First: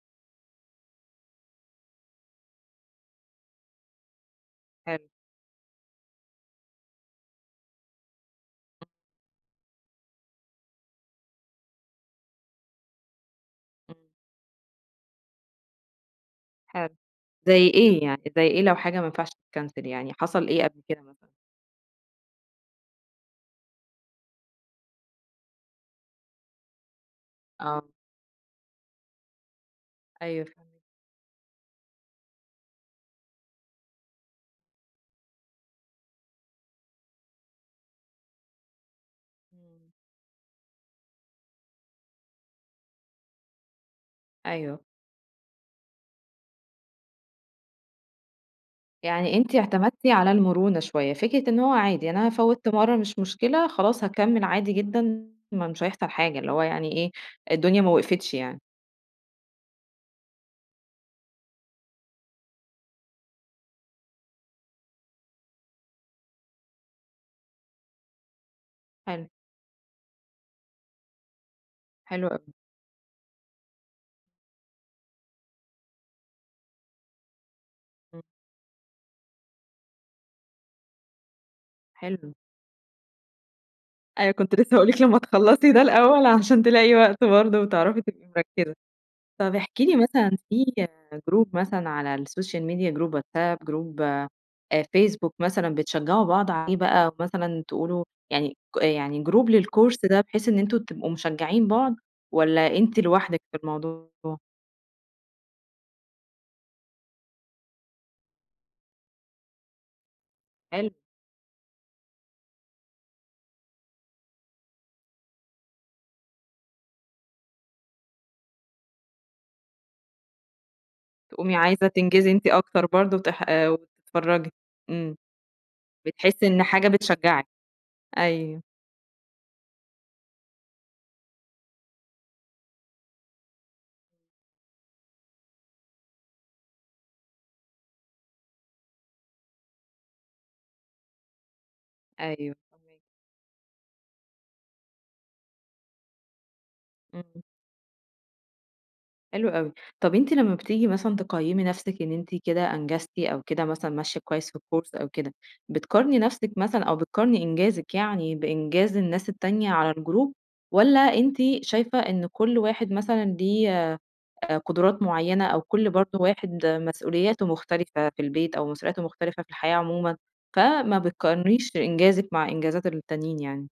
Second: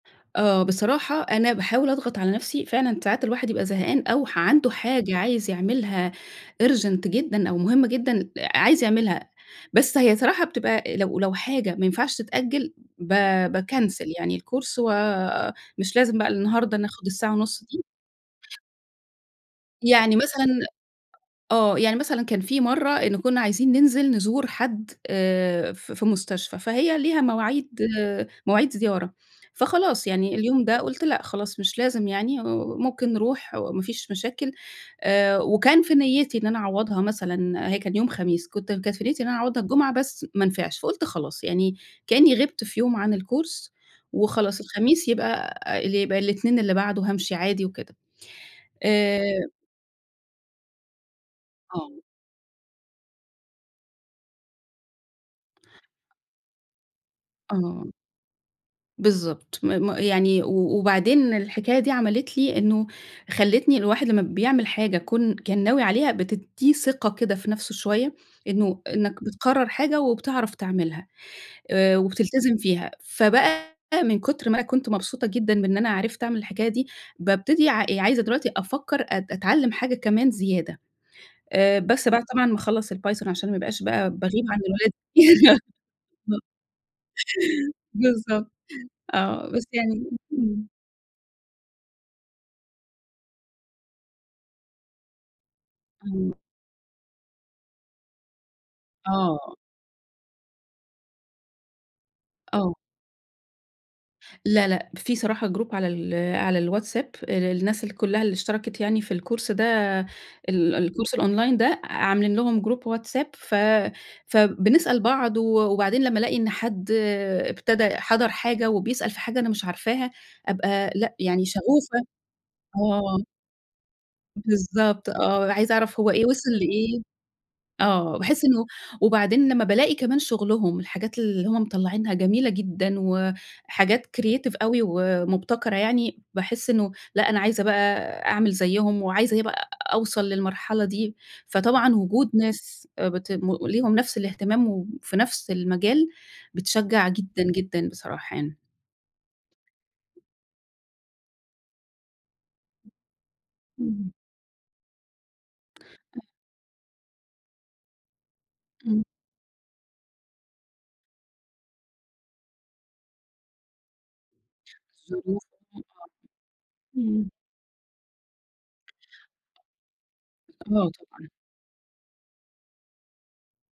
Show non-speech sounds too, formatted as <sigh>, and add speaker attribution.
Speaker 1: آه، بصراحة أنا باحاول أضغط على نفسي، فعلًا ساعات الواحد يبقى زهقان، أو ح عنده
Speaker 2: حلو.
Speaker 1: حاجة عايز يعملها Urgent جدًا أو مهمة جدًا، عايز
Speaker 2: امم.
Speaker 1: يعملها. بس هي صراحة بتبقى لو لو حاجة ما ينفعش تتأجل ب
Speaker 2: امم.
Speaker 1: باكنسل يعني الcourse ومش لازم بقى النهاردة
Speaker 2: حلو.
Speaker 1: ناخد الساعة ونُص
Speaker 2: زي
Speaker 1: دي.
Speaker 2: إيه يعني زي إيه لو حاجة ما ينفعش تتكنسل، يعني
Speaker 1: يعني مثلًا
Speaker 2: حصل إيه قبل كده مثلًا؟
Speaker 1: آه، يعني مثلًا كان في مرّة إن كنّا عايزين ننزل نزور حد آآ في في مستشفى، فهي ليها مواعيد
Speaker 2: آه.
Speaker 1: مواعيد زيارة، فخلاص يعني
Speaker 2: أيوه
Speaker 1: اليوم
Speaker 2: فاهم
Speaker 1: ده، قُلت لأ خلاص، مش لازم يعني، وممكن نروح، وما فيش مشاكل آآ وكان في نيّتي إن أنا أعوّضها مثلًا، هي كان يوم خميس، كُنت كانت في نيّتي إن أنا أعوّضها الجمعة، بس ما نفعش، فقُلت خلاص، يعني كأني غِبت في يوم عن الcourse وخلاص
Speaker 2: أيوه.
Speaker 1: الخميس يبقى اللي يبقى الاتنين اللي بعده هامشي عادي وكده. آآ
Speaker 2: يعني أنتِ اعتمدتِ على المرونة شوية، فكرة إن هو
Speaker 1: آه.
Speaker 2: عادي، "أنا فوّت مرّة، مش مشكلة، خلاص هاكمّل عادي جدًا، ما مش هيحصل حاجة" اللي هو يعني إيه، الدنيا ما
Speaker 1: آه.
Speaker 2: وقفتش يعني.
Speaker 1: بالضبط م م يعني و وبعدين الحكاية دي عملِت لي إنه خلِّتني الواحد لمّا بيعمل حاجة كون كان ناوي عليها، بتِدّيه ثقة كده في نفسه شويّة، إنه إنّك
Speaker 2: حلو.
Speaker 1: بتقرر حاجة، وبتعرف تعملها آآ
Speaker 2: حلو أوي.
Speaker 1: وبتلتزم فيها. فبقى من كُتر ما أنا كنت مبسوطة جدًا بإن أنا عرفت أعمل الحكاية دي بابتدي ع
Speaker 2: امم.
Speaker 1: عايزة دلوقتي أفكر أت أتعلم حاجة كمان زيادة. آآ بس بعد
Speaker 2: حلو.
Speaker 1: طبعًا ما أخلّص الPython عشان ما أبقاش بقى،
Speaker 2: أيوة
Speaker 1: باغيب
Speaker 2: كنت
Speaker 1: عن
Speaker 2: لسه هاقول
Speaker 1: الولاد
Speaker 2: لِك لمّا تخلّصي
Speaker 1: <chuckles>
Speaker 2: ده الأول،
Speaker 1: م <laughs>
Speaker 2: عشان تلاقي وقت برضه، وتعرفي تبقي
Speaker 1: بالضبط
Speaker 2: مركِّزة.
Speaker 1: <chuckles> آه
Speaker 2: طَب
Speaker 1: بس
Speaker 2: احكِ لي
Speaker 1: يعني.
Speaker 2: مثلًا، في
Speaker 1: إمم.
Speaker 2: Group مثلًا على الSocial Media Group WhatsApp Group آآ Facebook مثلًا بتشجعوا
Speaker 1: إمم.
Speaker 2: بعض عليه بقى، أو مثلًا تقولوا يعني ك يعني group
Speaker 1: آه.
Speaker 2: للcourse ده، بحيث إن أنتم تبقوا مشجعين بعض،
Speaker 1: آه.
Speaker 2: والَّا أنتِ لوحدِك في الموضوع؟
Speaker 1: لا، لأ. في صراحة Group على ال على الWhatsApp ال الناس كُلّها اللي اشتركِت يعني في الcourse ده ال
Speaker 2: حلو.
Speaker 1: الكورس الأونلاين ده، عاملين لهم Group WhatsApp ف فبنسأل بعض و وبعدين لمّا ألاقي إن حد ابتدا حَضَر حاجة وبيسأل في حاجة أنا مش عارفاها، أبقى لأ، يعني
Speaker 2: تقومي عايزة
Speaker 1: شغوفة
Speaker 2: تنجزي أنتِ أكتر برضه،
Speaker 1: آه.
Speaker 2: وتح آآ وتتفرجي
Speaker 1: بالضبط
Speaker 2: إمم.
Speaker 1: آه، عايزة أعرف هو إيه
Speaker 2: بتحسّي
Speaker 1: وِصل
Speaker 2: إن حاجة
Speaker 1: لإيه
Speaker 2: بتشجّعِك.
Speaker 1: آه باحس
Speaker 2: أيوه.
Speaker 1: إنه وبعدين لمّا بالاقي كمان شُغلهم الحاجات اللي هُم مطلّعينها جميلة جدًا، وحاجات creative أوي، ومبتكرة يعني، باحس إنه لأ أنا عايزة بقى أعمل زيُّهم، وعايزة إيه بقى أوصل للمرحلة دي، فطبعًا وجود
Speaker 2: أيوه،
Speaker 1: ناس
Speaker 2: فاهماكِ.
Speaker 1: بت ليهم نفس الاهتمام، وفي نفس المجال بتشجّع
Speaker 2: إمم.
Speaker 1: جدًا جدًا بصراحة يعني.
Speaker 2: حلو أوي. طَب أنتِ لمّا بتيجي مثلًا تقيّمي نفسِك إن أنتِ كده أنجزتِ، أو كده مثلًا
Speaker 1: إمم.
Speaker 2: ماشية كويس في الكورس، أو كده. بتقارني
Speaker 1: أ
Speaker 2: نفسِك مثلًا أو بتقارني إنجازِك يعني بإنجاز
Speaker 1: إمم.
Speaker 2: الناس التانية على الجروب، والَّا أنتِ شايفة إن كل واحد مثلًا ليه قُدرات
Speaker 1: ظروف
Speaker 2: معينة، أو كل
Speaker 1: <unintelligible>
Speaker 2: برضه واحد
Speaker 1: إمم.
Speaker 2: مسؤولياته مختلفة في البيت، أو مسؤولياته مختلفة في الحياة عمومًا،
Speaker 1: آه
Speaker 2: فما
Speaker 1: طبعًا.
Speaker 2: بتقارنيش إنجازِك مع إنجازات التانيين يعني؟